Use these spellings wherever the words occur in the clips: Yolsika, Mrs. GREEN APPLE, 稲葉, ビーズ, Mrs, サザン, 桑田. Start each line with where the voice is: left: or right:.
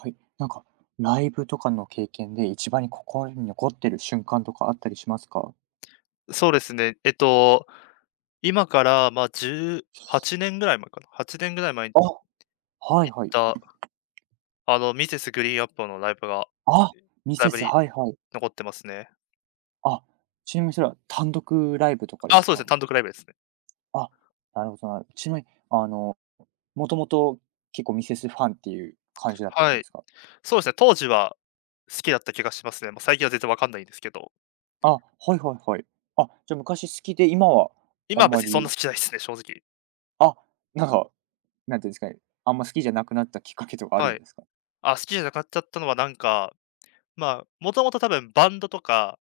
right: はい。なんか、ライブとかの経験で一番に心に残ってる瞬間とかあったりしますか？
left: そうですね。今から、まあ、18年ぐらい前かな、8年ぐらい前に
right: あ、はい
left: 行っ
right: はい。
left: た、あの、ミセスグリーンアップルのライブが、
right: あ、ミ
left: ライ
right: セ
left: ブ
right: ス、
left: に
right: はいはい。
left: 残ってますね。
right: あ、ちなみにそれは単独ライブとかで
left: あ、
right: す
left: そうです
right: か？
left: ね、単独ライブですね。
right: あ、なるほど、なるほど、ちなみに、あの、もともと結構ミセスファンっていう感じだったん
left: は
right: で
left: い。
right: すか？
left: そうですね、当時は好きだった気がしますね。まあ最近は全然わかんないんですけど。
right: あ、はいはいはい。あ、じゃあ昔好きで、今はあ
left: 今は
right: ん
left: 別
right: ま
left: にそんな
right: り、
left: 好きじゃないですね、正直。
right: あ、なんか、なんていうんですかね、あんま好きじゃなくなったきっかけとかある
left: は
right: ん
left: い。
right: ですか？
left: あ、好きじゃなくなっちゃったのはなんか、まあ、もともと多分バンドとか、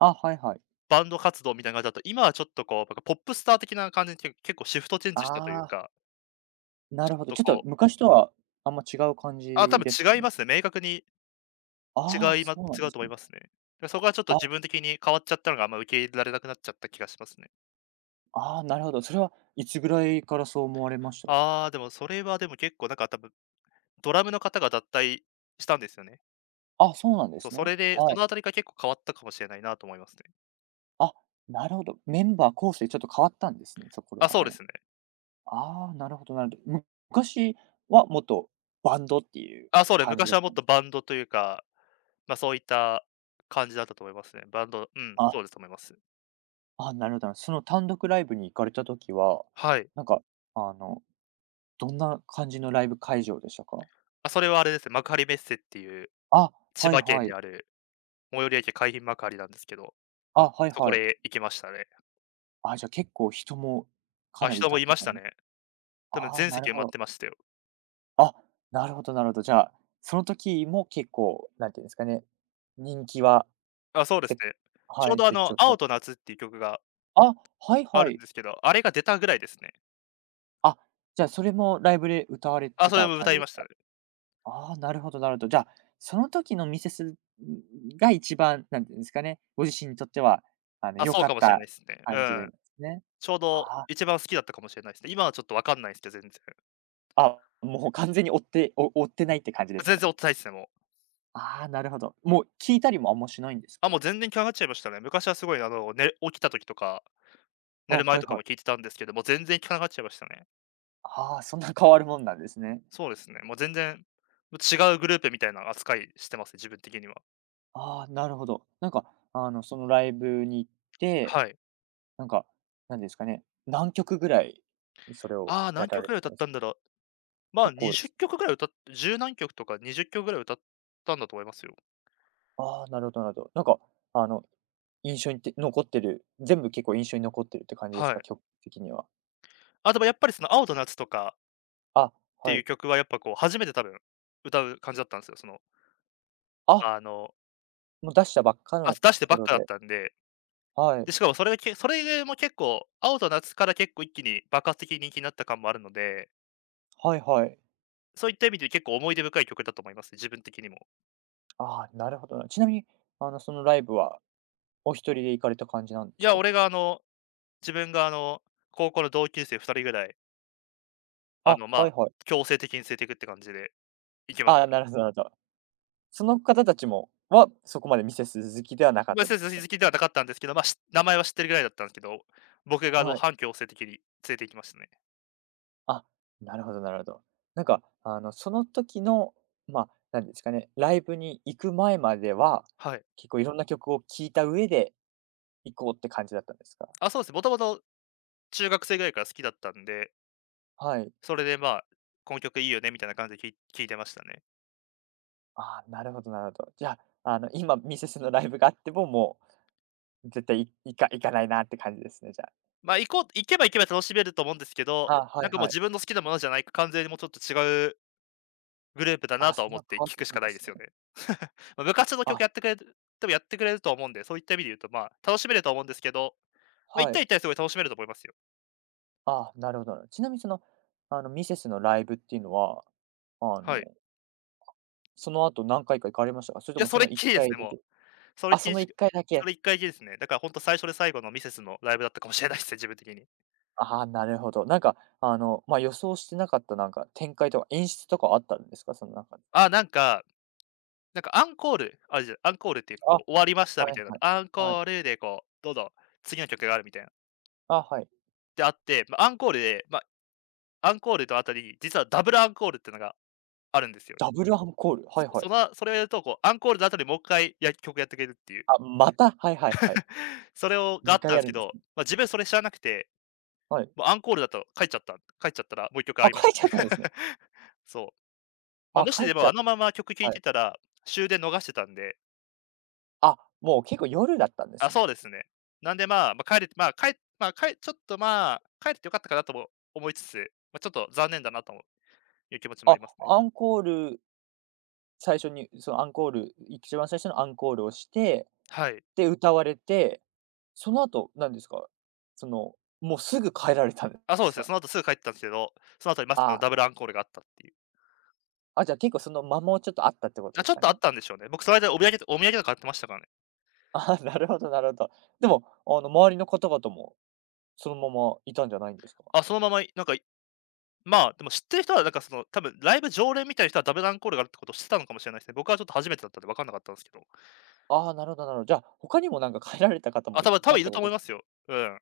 right: あ、はいはい。
left: バンド活動みたいな感じだと、今はちょっとこう、なんかポップスター的な感じに、結構シフトチェンジしたという
right: ああ、
left: か、
right: な
left: ちょ
right: る
left: っ
right: ほど、
left: と
right: ちょっと
left: こう
right: 昔とはあんま違う感
left: あ、多
right: じ
left: 分
right: ですか
left: 違い
right: ね？
left: ますね。明確に
right: ああ、そうなん
left: 違
right: で
left: う
right: す
left: と思い
right: ね。
left: ますね。で、そこはちょっと
right: あ、
left: 自分的に変わっちゃったのが、あんま受け入れられなくなっちゃった気がしますね。
right: ああ、なるほど。それはいつぐらいからそう思われました？
left: ああ、でもそれはでも結構なんか多分、ドラムの方が脱退したんですよね。
right: あ、そうなんで
left: そう、
right: す
left: そ
right: ね。
left: れで、そ
right: はい。
left: のあたりが結構変わったかもしれないなと思いますね。
right: あ、なるほど。メンバー構成ちょっと変わったんですね、そこら
left: あ、そうで
right: 辺。
left: すね。
right: ああ、なるほど、なるほど。昔はもっとバンドっていう
left: あ、そうで、
right: 感じ
left: 昔
right: だっ
left: はもっ
right: たんで
left: と
right: すか？
left: バンドというか、ま、そういった感じだったと思いますね。バンドうん、
right: あ、
left: そうだと思います。
right: あ、なるほどな。その単独ライブに行かれた時は、
left: はい。
right: なんか、あの、どんな感じのライブ会場でしたか？
left: あ、それはあれですね、幕張メッセっていう、
right: あ、
left: 千
right: はい
left: 葉県
right: は
left: に
right: い。
left: ある最寄り駅海浜幕張なんですけど、
right: あ、はい
left: そこ
right: はい。
left: で行きましたね。
right: あ、じゃあ結構人もか
left: あ、
right: なりい
left: 人
right: た
left: も
right: っ
left: い
right: て
left: まし
right: 感
left: た
right: じ。
left: ね。多分
right: ああ、
left: 全
right: なる
left: 席埋
right: ほ
left: まっ
right: ど。
left: てましたよ。
right: あ、なるほど、なるほど。じゃあ、その時も結構、なんていうんですかね、人気は、
left: あ、そうです
right: ぜ
left: ね。ちょ
right: は
left: う
right: い、
left: どあ
right: 絶
left: の、
right: 頂期だ。
left: 青と夏っていう曲が
right: あ、はい
left: あ
right: は
left: るん
right: い。
left: ですけど、あれが出たぐらいですね。
right: あ、じゃあそれもライブで歌われ
left: あ、
right: て
left: それ
right: た
left: も
right: 感
left: 歌
right: じ
left: い
right: で
left: ま
right: す
left: した
right: か？
left: ね。
right: ああー、なるほど、なるほど。じゃあ、その時のミセスが一番、なんていうんですかね、ご自身にとっては、あの、
left: あ、
right: 良
left: そう
right: かっ
left: かもしれな
right: た
left: いですね。う
right: 感じ
left: ん。
right: ですね。
left: ちょうど
right: あ
left: 一番好きだったかもしれないですね。今はちょっとわかんないですけど、全然。
right: あ、あ、もう完全に追ってないって感じです
left: 全
right: か
left: 然追
right: ね？
left: ってないですね、もう。
right: ああ、なるほど。もう聞いたりもあんましないんです
left: あ、
right: か？
left: もう全然聞かなくなっちゃいましたね。昔はすごいあの、寝起きた時とか、
right: あ、
left: 寝る前
right: はい
left: とか
right: は
left: も聞い
right: い。
left: てたんですけど、もう全然聞かなくなっちゃいましたね。
right: ああ、そんな変わるもんなんですね。
left: そうですね、もう全然、違うグループみたいな扱いしてますね、自分的には。
right: ああ、なるほど。なんか、あの、そのライブに行って、
left: はい。
right: なんか、なんですかね、何曲ぐらい、それを
left: ああ、
right: や
left: 何
right: ら
left: 曲
right: れ
left: ぐらい
right: て
left: 歌
right: た
left: っ
right: んで
left: た
right: す？
left: んだろう。まあ、
right: 結構です。
left: 20曲ぐらい歌って、10何曲とか20曲ぐらい歌ったんだと思いますよ。
right: ああ、なるほど、なるほど。なんか、あの、印象に残ってる、全部結構印象に残ってるって感じで
left: は
right: すか？
left: い。
right: 曲的には。
left: あ、でもやっぱりその青と夏とか
right: あ、
left: って
right: は
left: いう
right: い。
left: 曲はやっぱこう初めて多分歌う感じだったんですよ。その、
right: あ、
left: あの、
right: もう出したばっか
left: あ、
right: の
left: 出してばっ
right: 頃
left: かだっ
right: で。
left: たんで、
right: はい。
left: で、しかもそれも結構、青と夏から結構一気に爆発的に人気になった感もあるので、
right: はいはい。
left: そういった意味で結構思い出深い曲だと思います、自分的にも。
right: ああ、なるほどな。ちなみに、あの、そのライブはお一人で行かれた感じなんで
left: い
right: す
left: や、
right: か？
left: 俺があの、自分があの、高校の同級生2人ぐらい、あ
right: あ、
left: の、ま
right: はい
left: あ、
right: はい。
left: 強制的に連れていくって感じで行きまし
right: ああ、な
left: た
right: るほど、なるほど。その方たちもは、そこまでミセス好きではなかっ
left: まあ、
right: たん
left: そ
right: で
left: うです、
right: す
left: 親
right: かね？
left: 戚ではなかったんですけど、まあ、し名前は知ってるぐらいだったんですけど、僕があの、
right: はい。
left: 半強制性的に連れて行きましたね。
right: あ、なるほど、なるほど。なんか、あの、その時の、まあ、なんですかね、ライブに行く前までは、
left: はい。
right: 結構いろんな曲を聴いた上で行こうって感じだったんですか？
left: あ、そうですね、もともと中学生ぐらいから好きだったんで、
right: はい。
left: それでまあ、この曲いいよねみたいな感じで聞いてましたね。
right: ああ、なるほど、なるほど。じゃあ、あの、今ミセスのライブがあっても、もう絶対い行か行かないなって感じですね、じゃあ。
left: まあ、行こう行けば楽しめると思うんですけど、
right: あ、は
left: な
right: い
left: んかもう
right: はい。
left: 自分の好きなものじゃない、完全にもうちょっと違うグループだ
right: あ、
left: なとは
right: そん
left: 思っ
right: な
left: て
right: 変わっ
left: 聞
right: て
left: くし
right: たん
left: かな
right: で
left: いで
right: す
left: すよ
right: ね。
left: ね。ま、部活の曲
right: あ、
left: やってくれるでもやってくれると思うんで、そういった意味で言うと、まあ、楽しめると思うんですけど、まあ、一
right: はい。
left: 対一はすごい楽しめると思いますよ。
right: あ、なるほどな。ちなみにその、あの、ミセスのライブっていうのは、あ
left: はい。
right: の、その後何回か行かれましたか？それ
left: い
right: と
left: や、
right: も
left: そ
right: そ
left: れっ
right: の1
left: きりです
right: 回
left: ね、
right: だ
left: もう。
right: け？
left: それっ
right: あ、
left: き
right: そ
left: り
right: の
left: し
right: 1
left: か
right: 回だ
left: そ
right: け。
left: れ1回きりですね。だからほんと最初で最後のミセスのライブだったかもしれないですね、自分的に。
right: ああ、なるほど。なんか、あの、まあ、予想してなかったなんか展開とか演出とかあったんですか？その中で。
left: あ、なんか、なんかアンコールっていうか、こ
right: あ、
left: う終わりました
right: は
left: み
right: い
left: たいな、
right: はい。
left: アン
right: は
left: コ
right: い。
left: ールでこう、どうど次の曲があるみたいな。
right: あ、はい。
left: で、あって、ま、アンコールで、ま、アンコールと後に、実はダブルアンコールってのがあるんですよね。
right: ダブルアンコール、はいはい。
left: それをやると、こうアンコールの後にもう一回曲やってくれるっていう。
right: あ、また、はいはいはい。
left: それをがあっ
right: 2回
left: たん
right: や
left: す
right: る
left: け
right: んです
left: ど、
right: ね。
left: ま、自分それ知らなくて、
right: はい。
left: もうアンコールだと帰っちゃった書いちゃったらもう一曲あ
right: あ、
left: りまし
right: 帰っ
left: た
right: ちゃ
left: ね。
right: ったんですね。
left: そう。まあ、
right: あ、
left: もし
right: 帰っ
left: で
right: ち
left: も、
right: ゃ
left: あ
right: っ
left: のまま曲聴
right: た。
left: い
right: はい。
left: てたら、終電逃してたんで
right: あ、もう結構夜だったんで
left: あ、
right: すね。
left: そうですね。なんで、まあ、まあ、帰れてまあ、かえまあ、かえちょっと、まあ、帰ってよかったかなとも思いつつ、まあ、ちょっと残念だなともいう気持ちもあ
right: あ、
left: りますね。
right: アンコール、最初にそのアンコール、一番最初のアンコールをして、
left: はい。
right: で、歌われて、その後、何ですか、その、もうすぐ帰られたんで
left: あ、そうで
right: す
left: すね、
right: か？
left: その後すぐ帰ってたんですけど、その後にまさかの
right: あ
left: ダブルア
right: あ、
left: ンコールがあったっていう。
right: じゃあ結構その間もちょっとあったってこと
left: あ、
right: で
left: ち
right: す
left: ょっ
right: か
left: とあっ
right: ね。
left: たんでしょうね。僕その間お土産とか買ってましたからね。
right: ああ、なるほど、なるほど。でも、あの、周りの方々もそのままいたんじゃないんですか？
left: あ、そのまま、なんか、まあ、でも知ってる人はなんかその、多分ライブ常連みたいな人はダブルアンコールがあるってことを知ってたのかもしれないですね。僕はちょっと初めてだったんで分かんなかったんですけど。
right: ああ、なるほど、なるほど。じゃあ、他にもなんか帰られた方
left: あ、
right: も
left: 多
right: い
left: 分多
right: た
left: 分
right: っ
left: いる
right: てこ
left: と
right: と
left: 思
right: で
left: い
right: す。
left: ますよ。うん。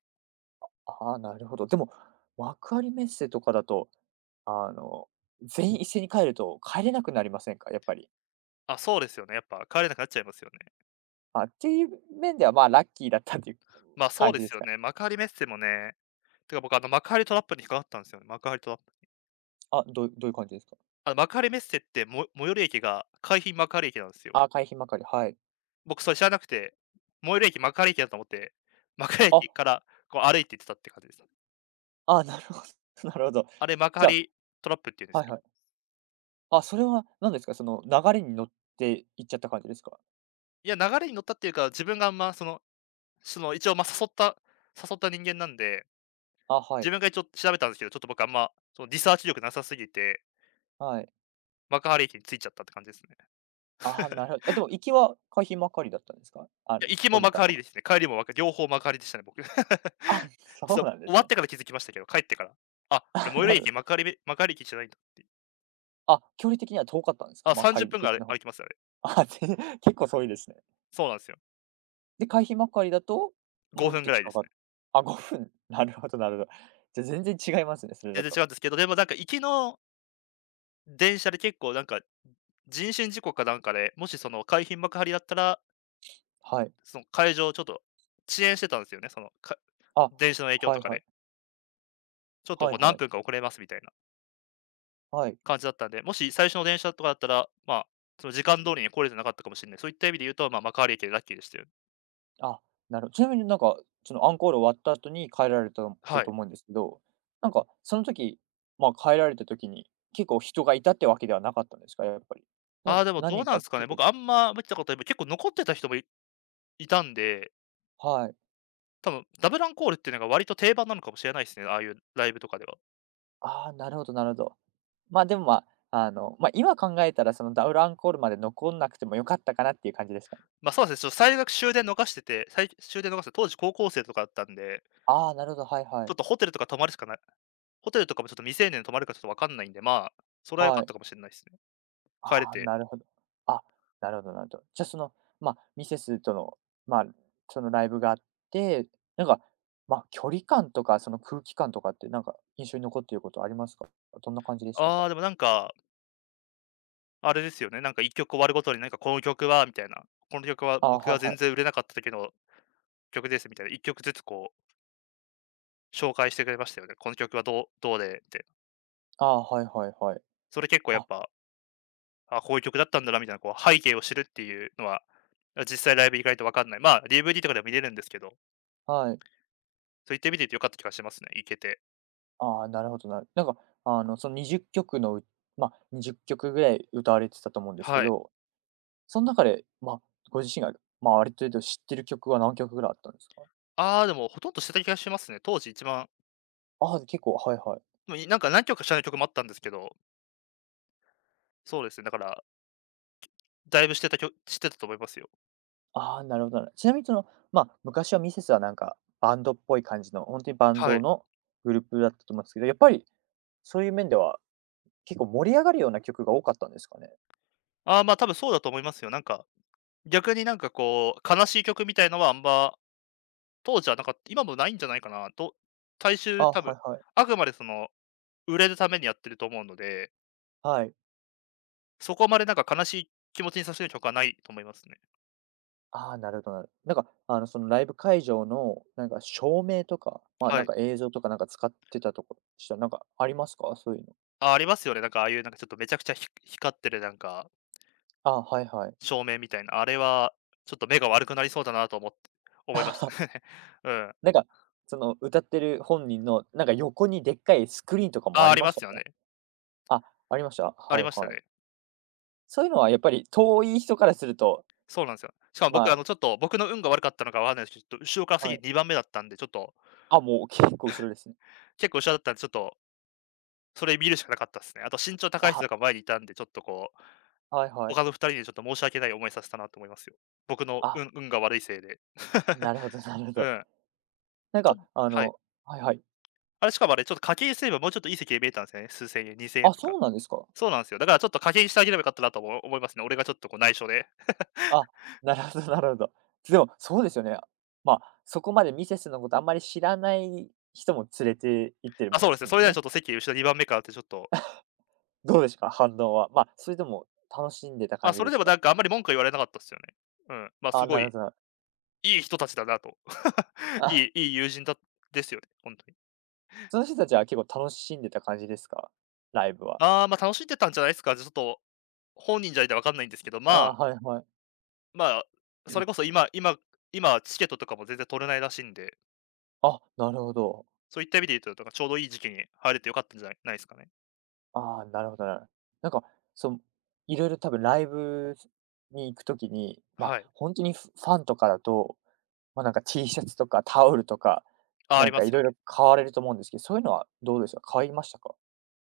right: ああ、なるほど。でも、幕張メッセとかだと、あの、全員一斉に帰ると帰れなくなりませんか？やっぱり。
left: あ、そうですよね。やっぱ帰れなくなっちゃいますよね。
right: あ、っていう面では、まあ、ラッキーだったっていう
left: まあ、そう
right: 感
left: で
right: じで
left: す
right: す
left: よ
right: かね。
left: ね。幕張メッセもね、てか僕あの幕張トラップに引っかかったんですよね。幕張トラップ。
right: あ、どういう感じですか？
left: あの幕張メッセっても最寄り駅が海浜幕張駅なんですよ。
right: あ、海まかり、はい。
left: 僕それ知らなくて、最寄り駅幕張駅だと思って、幕張
right: あ、
left: 駅からこう歩いて行ってたって感じですね
right: ああ、なるほど。 なるほど。
left: あれ幕
right: じゃあ、
left: 張トラップっていうんです
right: はい
left: よ。
right: はい。あ、それは何ですか？その流れに乗って行っちゃった感じですか？
left: いや、流れに乗ったっていうか、自分があんまその、その一応ま、誘った人間なんで、
right: あ、は
left: 自
right: い、
left: 分が一応調べたんですけど、ちょっと僕あんまそのリサーチ力なさすぎて、
right: はい。
left: 幕張駅に着いちゃったって感じですね。
right: あ、なるほど。え、でも行きは海まかりだったんですか？あ
left: い
right: の、
left: や、行きも
right: 降り
left: 幕
right: たの
left: 張
right: は。
left: ですね。帰りも幕張両方幕張でしたね、僕。
right: あ、そ
left: そ
right: う
left: う、
right: なんで
left: 終わ
right: す
left: っ
right: ね。
left: てから気づきましたけど、帰ってから。あ、これ
right: あ、
left: 最寄り
right: なるほ
left: 駅
right: ど。
left: 幕張駅じゃないんだっていう。
right: あ、距離的には遠かったんですか？
left: あ、
right: 幕
left: 30
right: 張
left: 分ぐら
right: 駅
left: い
right: の方。
left: 歩きますよ、あれ。
right: あ、全然結構遠いですね。
left: そうなんですよ。
right: で、会費まかりだと、もっ
left: 5分
right: と
left: ぐらいで
right: 近
left: す
right: かっ
left: ね。
right: あ、5分、なるほど、なるほど。じゃ、全然違いますね、それ
left: 全
right: だ
left: 然違
right: と。
left: うんですけど、でもなんか行きの電車で結構なんか、人身事故かなんかで、もしその海浜幕張だったら、
right: はい。
left: その会場ちょっと遅延してたんですよね、その、
right: あ、
left: 電車の影響
right: は
left: と
right: い
left: か
right: はい。
left: で。ちょっと
right: は
left: こ
right: い
left: う何
right: はい。
left: 分か遅れますみたいな。
right: はい。
left: 感じだったんで、もし最初の電車とかだったら、まあ、その時間通りに来れてなかったかもしれない。そういった意味で言うと、ま、まあ、幕張駅でラッキーでしたよ。
right: あ、ちなみになんか、そのアンコール終わった後に帰られたた
left: は
right: と
left: い。
right: 思うんですけど、なんかその時、ま、帰られた時に、結構人がいたってわけではなかったんですか？やっぱり。で
left: あ
right: も、
left: あ、でも
right: 何
left: どう
right: 人
left: なんで
right: か
left: すかね。
right: 結構い
left: 僕
right: て、
left: あんま見てたことない、結構残ってた人もいたんで、
right: はい。
left: 多分ダブルアンコールっていうのが割と定番なのかもしれないですね、ああいうライブとかでは。
right: ああ、なるほど、なるほど。ま、でも、ま、あの、ま、今考えたらそのダブルアンコールまで残んなくても良かったかなっていう感じですかね？
left: そうですね、最悪終電逃してて、終電逃して当時高校生とかだったんで、
right: ああ、なるほど、はいは
left: ちょ
right: い。
left: っとホテルとか泊まるしかないホテルとかもちょっと未成年泊まるかちょっとわかんないんで、まあ、それは良か
right: は
left: っ
right: い。
left: たかもしれないですね。帰れ
right: ああ、
left: て。
right: なるほど。あ、なるほど、なるほど。じゃあ、その、まあ、ミセスとの、まあ、そのライブがあって、なんか、まあ、距離感とか、その空気感とかってなんか印象に残っていることありますか？どんな感じでした
left: あ
right: か？
left: あ、でもなんかあれですよね、なんか1曲終わるごとになんかこの曲はみたいな、この曲は
right: ああ、
left: 僕
right: は
left: が
right: いは
left: 全然売
right: い。
left: れなかった時の曲ですみたいな、1曲ずつこう紹介してくれましたよね。この曲はどうでって。
right: ああ、はいはいはい。
left: それ結構やっ
right: あ、
left: ぱ、あ、こういう曲だったんだなみたいなこう背景を知るっていうのは、あ、実際ライブ行かないと分かんない。まあ、DVD とかでも見れるんですけど、
right: はい。
left: そういった意味で良かった気がしますね、行けて。
right: ああ、なるほど、なんか、あの、その20曲のまあ、20曲ぐらい歌われてたと思うんですけ
left: はい。
right: ど、その中で、まあ、ご自身が、まあ、ある程度知ってる曲は何曲ぐらいあったんですか？
left: ああ、でもほとんどしてた気がしますね。当時一番、
right: ああ、結構、はいはい。
left: でも、なんか何曲か知らない曲もあったんですけど、そうですね、だからだいぶしてたと思いますよ。
right: ああ、なるほど、なるほど、ちなみにその、まあ、昔はミセスはなんか、バンドっぽい感じの、本当にバン
left: は
right: ド
left: い。
right: のグループだったと思うんですけど、やっぱりそういう面では、結構盛り上がるような曲が多かったんですかね？
left: ああ、多分そうだと思いますよ。なんか逆になんかこう、悲しい曲みたいのはあんま、当時はなんかった今もないんじゃないかなと、大衆
right: あ、
left: 多
right: は
left: 分、
right: いはい。
left: あくまでその、売れるためにやってると思うので、
right: はい。
left: そこまでなんか悲しい気持ちにさせる曲はないと思いますね。
right: ああ、なるほど、なるほど、なんか、あの、そのライブ会場の、なんか照明とか、まあ、
left: は
right: なん
left: い。
right: か映像とかなんか使ってたとこしたらなんかありますか？そういうの。
left: あ、ありますよね。なんかああいうなんかちょっとめちゃくちゃ光ってるなんか、
right: あ、はいはい。
left: 照明みたいな、あれはちょっと目が悪くなりそうだなと思って思いました。うん。
right: なんか、その歌ってる本人の、なんか横にでっかいスクリーンとかもあ
left: ああ、
right: り
left: り
right: ま
left: ま
right: した
left: すよね。
right: か？あ、ありました？
left: あり
right: はい
left: ました
right: はい。
left: ね。
right: そういうのはやっぱり遠い人からすると、
left: そうなんですよ。しかも
right: ま
left: 僕あのちょっと、僕の運が悪かったのかわかんないですけど、ちょっと後ろから
right: あ、は
left: 席
right: い。
left: 2番目だったんで、ちょっと、
right: あ、もう結構後ろですね。
left: 結構後ろだったんで、ちょっとそれ見るしかなかったですね。あと身長高
right: あ、
left: い人とか前にいたんで、ちょっとこう、
right: はいはい。
left: 他の二人にちょっと申し訳ない思いさせたなと思いますよ。僕の
right: あ、
left: 運が悪いせいで。
right: なるほど、なるほ
left: う
right: ど。
left: ん。
right: なん
left: ちょ
right: か、
left: っと
right: あ
left: はい。
right: の、はいはい。
left: しかも、ちょっと課金すればもうちょっといい席で見えたんですよね。数千円、2,000円
right: あ、
left: とか。
right: そうなんですか。
left: そうなんですよ。だからちょっと課金してあげればよかったなと思いますね。俺がちょっとこう内緒で。
right: あ、なるほど、なるほど。でも、そうですよね。まあ、そこまでミセスのことあんまり知らない人も連れて行ってる
left: あ、
right: もん
left: そう
right: で
left: で
right: す
left: すね。そ
right: も
left: れ
right: ん
left: ではち
right: ね。
left: ょっと席後ろ2番目からってちょっと、
right: どうですか、反応は。まあ、それとも楽しんでた
left: まあ、
right: 感じ
left: それ
right: で
left: で
right: す
left: も
right: か？
left: なんかあんまり文句は言われなかったですよね。うん。まあ、す
right: あ、
left: ご
right: なるほ
left: い、
right: どなるほど。
left: いい人たちだなと。い
right: あ、
left: いいい友人だですよね、本当に。
right: その人たちは結構楽しんでた感じですか？ライブは。
left: ああ、楽しんでたんじゃないですか。ちょっと本人じゃないんで分かんないんですけど、ま
right: あ、
left: あ、
right: はいはい。
left: まあ、それこそ今チケットとかも全然取れないらしいんで、
right: あ、なるほど。
left: そういった意味で言うと、なんかちょうどいい時期に入れてよかったんじゃないですかね。
right: ああ、なるほどなるほど。なんか、その、いろいろ多分ライブに行くときに、ま、あ
left: はい。
right: 本当にファンとかだと、ま、なんか T シャツとかタオルとか、
left: あ、あ
right: な
left: り
right: ん
left: ま
right: か
left: す
right: い
left: よ
right: ろいろ
left: ね。
right: 買われると思うんですけど、そういうのはどうですか、買いましたか？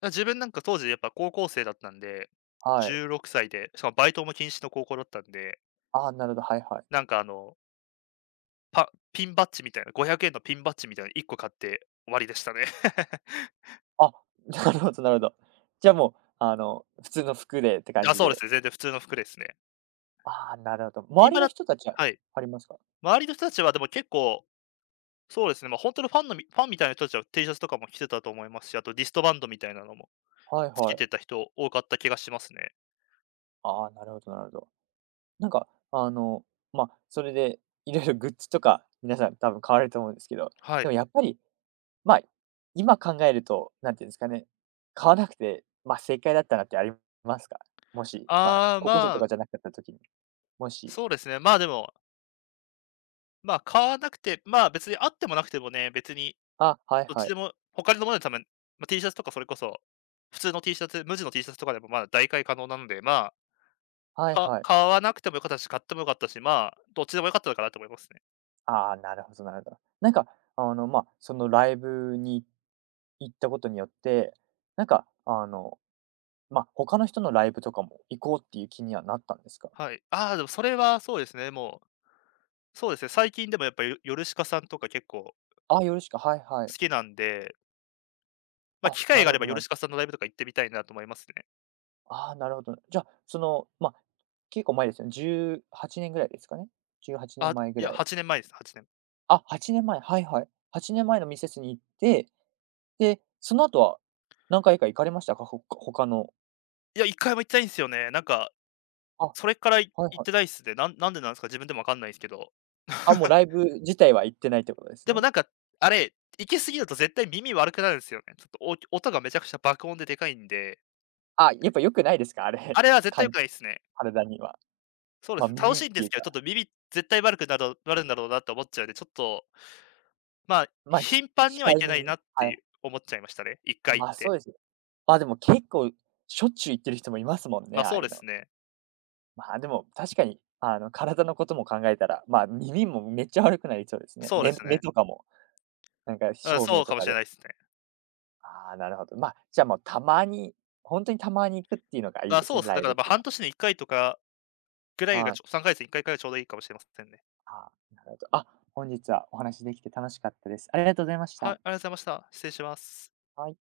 left: 自分なんか当時やっぱ高校生だったんで、
right: はい。
left: 16歳で、しかもバイトも禁止の高校だったんで、
right: ああ、なるほど、はいはい。
left: なんかパピンバッジみたいな、500円のピンバッジみたいな1個買って終わりでしたね。
right: あ、なるほどなるほど。じゃあもう、あの、普通の服でって感
left: あ、
right: じ
left: そうです
right: で。
left: ね、全然普通の服ですね。
right: ああ、なるほど。周
left: 今
right: りの
left: だ
right: 人たちは
left: はい。
right: ありますか？
left: 周りの人たちはでも結構そうですね、本当にファンみたいな人たちは T シャツとかも着てたと思いますし、あとリストバンドみたいなのも
right: はい
left: つけ
right: は
left: て
right: い。
left: た人多かった気がしますね。
right: ああ、なるほどなるほど。なんか、あの、まあ、それでいろいろグッズとか、皆さん多分買われると思うんですけど、
left: は
right: で
left: い。
right: もやっぱり、まあ、今考えると、なんていうんですかね、買わなくて、まあ、正解だったなってありますか？もし、まあ、
left: ああ、
right: 高校生
left: ま
right: と
left: あ、
right: かじゃなかった時に、もし
left: そうですね、まあ、でも、買わなくて、まあ、別にあってもなくてもね、別に
right: あ、はい
left: どっち
right: はい。
left: でも他のもので多分、まあ、T シャツとかそれこそ、普通の T シャツ無地の T シャツとかでもまあ、代替可能なので、まあ、
right: はいはい。
left: 買わなくてもよかったし、買ってもよかったし、まあ、どっちでもよかったのかなと思いますね。
right: ああ、なるほどなるほど。なんか、あの、まあ、そのライブに行ったことによって、なんか、あの、まあ、他の人のライブとかも行こうっていう気にはなったんですか？
left: はい。ああ、でもそれはそうですね、もう、そうですね、最近でもやっぱ、ヨルシカさんとか結構
right: ああ、よろしく、はいは
left: 好
right: い。
left: きなんで、まあ、
right: あ、
left: 機会
right: な
left: が
right: る
left: あ
right: ほ
left: れば
right: ど
left: ヨル
right: な
left: シカさんのライブとか行ってみたいなと思いますね。
right: ああ、なるほど。じゃあ、その、まあ、結構前ですよね。18年ぐらいですかね。18年
left: あ、
right: 前ぐ
left: い
right: ら
left: や、
right: い。
left: 8年前です、8年。
right: あ、8年前、はいはい。8年前のミセスに行って、で、その後は何回か行かれましたか？他の
left: いや、1回も行ってないんですよね。なんか、
right: あ、
left: それから行
right: はい
left: っ
right: はい。
left: てないっすね。なんでなんですか、自分でもわかんないですけど。
right: あ、もうライ ブ自体は行ってないってことです
left: でも
right: ね。
left: なんか、あれ、行き過ぎると絶対耳悪くなるんですよね。ちょっと音がめちゃくちゃ爆音ででかいんで、
right: あ、やっぱ良くないですか？あれ、
left: あ れは絶
right: か
left: 対良く
right: ん
left: ないですね。
right: 体には。
left: そうで
right: まあ、
left: すね、楽
right: 耳
left: し
right: っ
left: いんで
right: てい
left: す
right: う
left: け
right: か、
left: ど、ちょっと耳絶対悪くなるんだろうなと思っちゃうんで、ちょっと、まあ、
right: まあ、ひ
left: 頻繁には
right: 控
left: 行
right: え
left: け
right: め
left: ない
right: に、
left: なって
right: は
left: い
right: い。
left: う思っちゃいましたね、1回行っ
right: まあ、そう
left: て。
right: ですよ。まあ、でも結構しょっちゅう行ってる人もいますもんね、ああ
left: そう
right: いう
left: で
right: の。
left: すね。
right: まあ、でも確かに、あの、体のことも考えたら、まあ、耳もめっちゃ悪くなりそうですね。
left: そうで
right: 目
left: す
right: 目
left: ね。
right: とかも、なんか
left: うん、
right: 照
left: そ
right: 明
left: う
right: と
left: かも
right: か
left: しれ
right: で。
left: ないですね。
right: ああ、なるほど。まあ、じゃあもうたまに、本当にたまに行くっていうのがいい
left: あ、
right: です
left: そう
right: ね、
left: ですね。
right: ラ
left: だ
right: イ
left: か
right: ブ
left: ら
right: っ
left: ま、
right: ていうの
left: 半
right: は。
left: 年に1回とかぐらいが
right: はい。
left: 3ヶ月に1回がちょうどいいかもしれませんね。
right: ああ、なるほど。あ、本日はお話しできて楽しかったです。ありがとうございまし
left: は
right: た。
left: い、ありがとうございました。失礼します。
right: はい。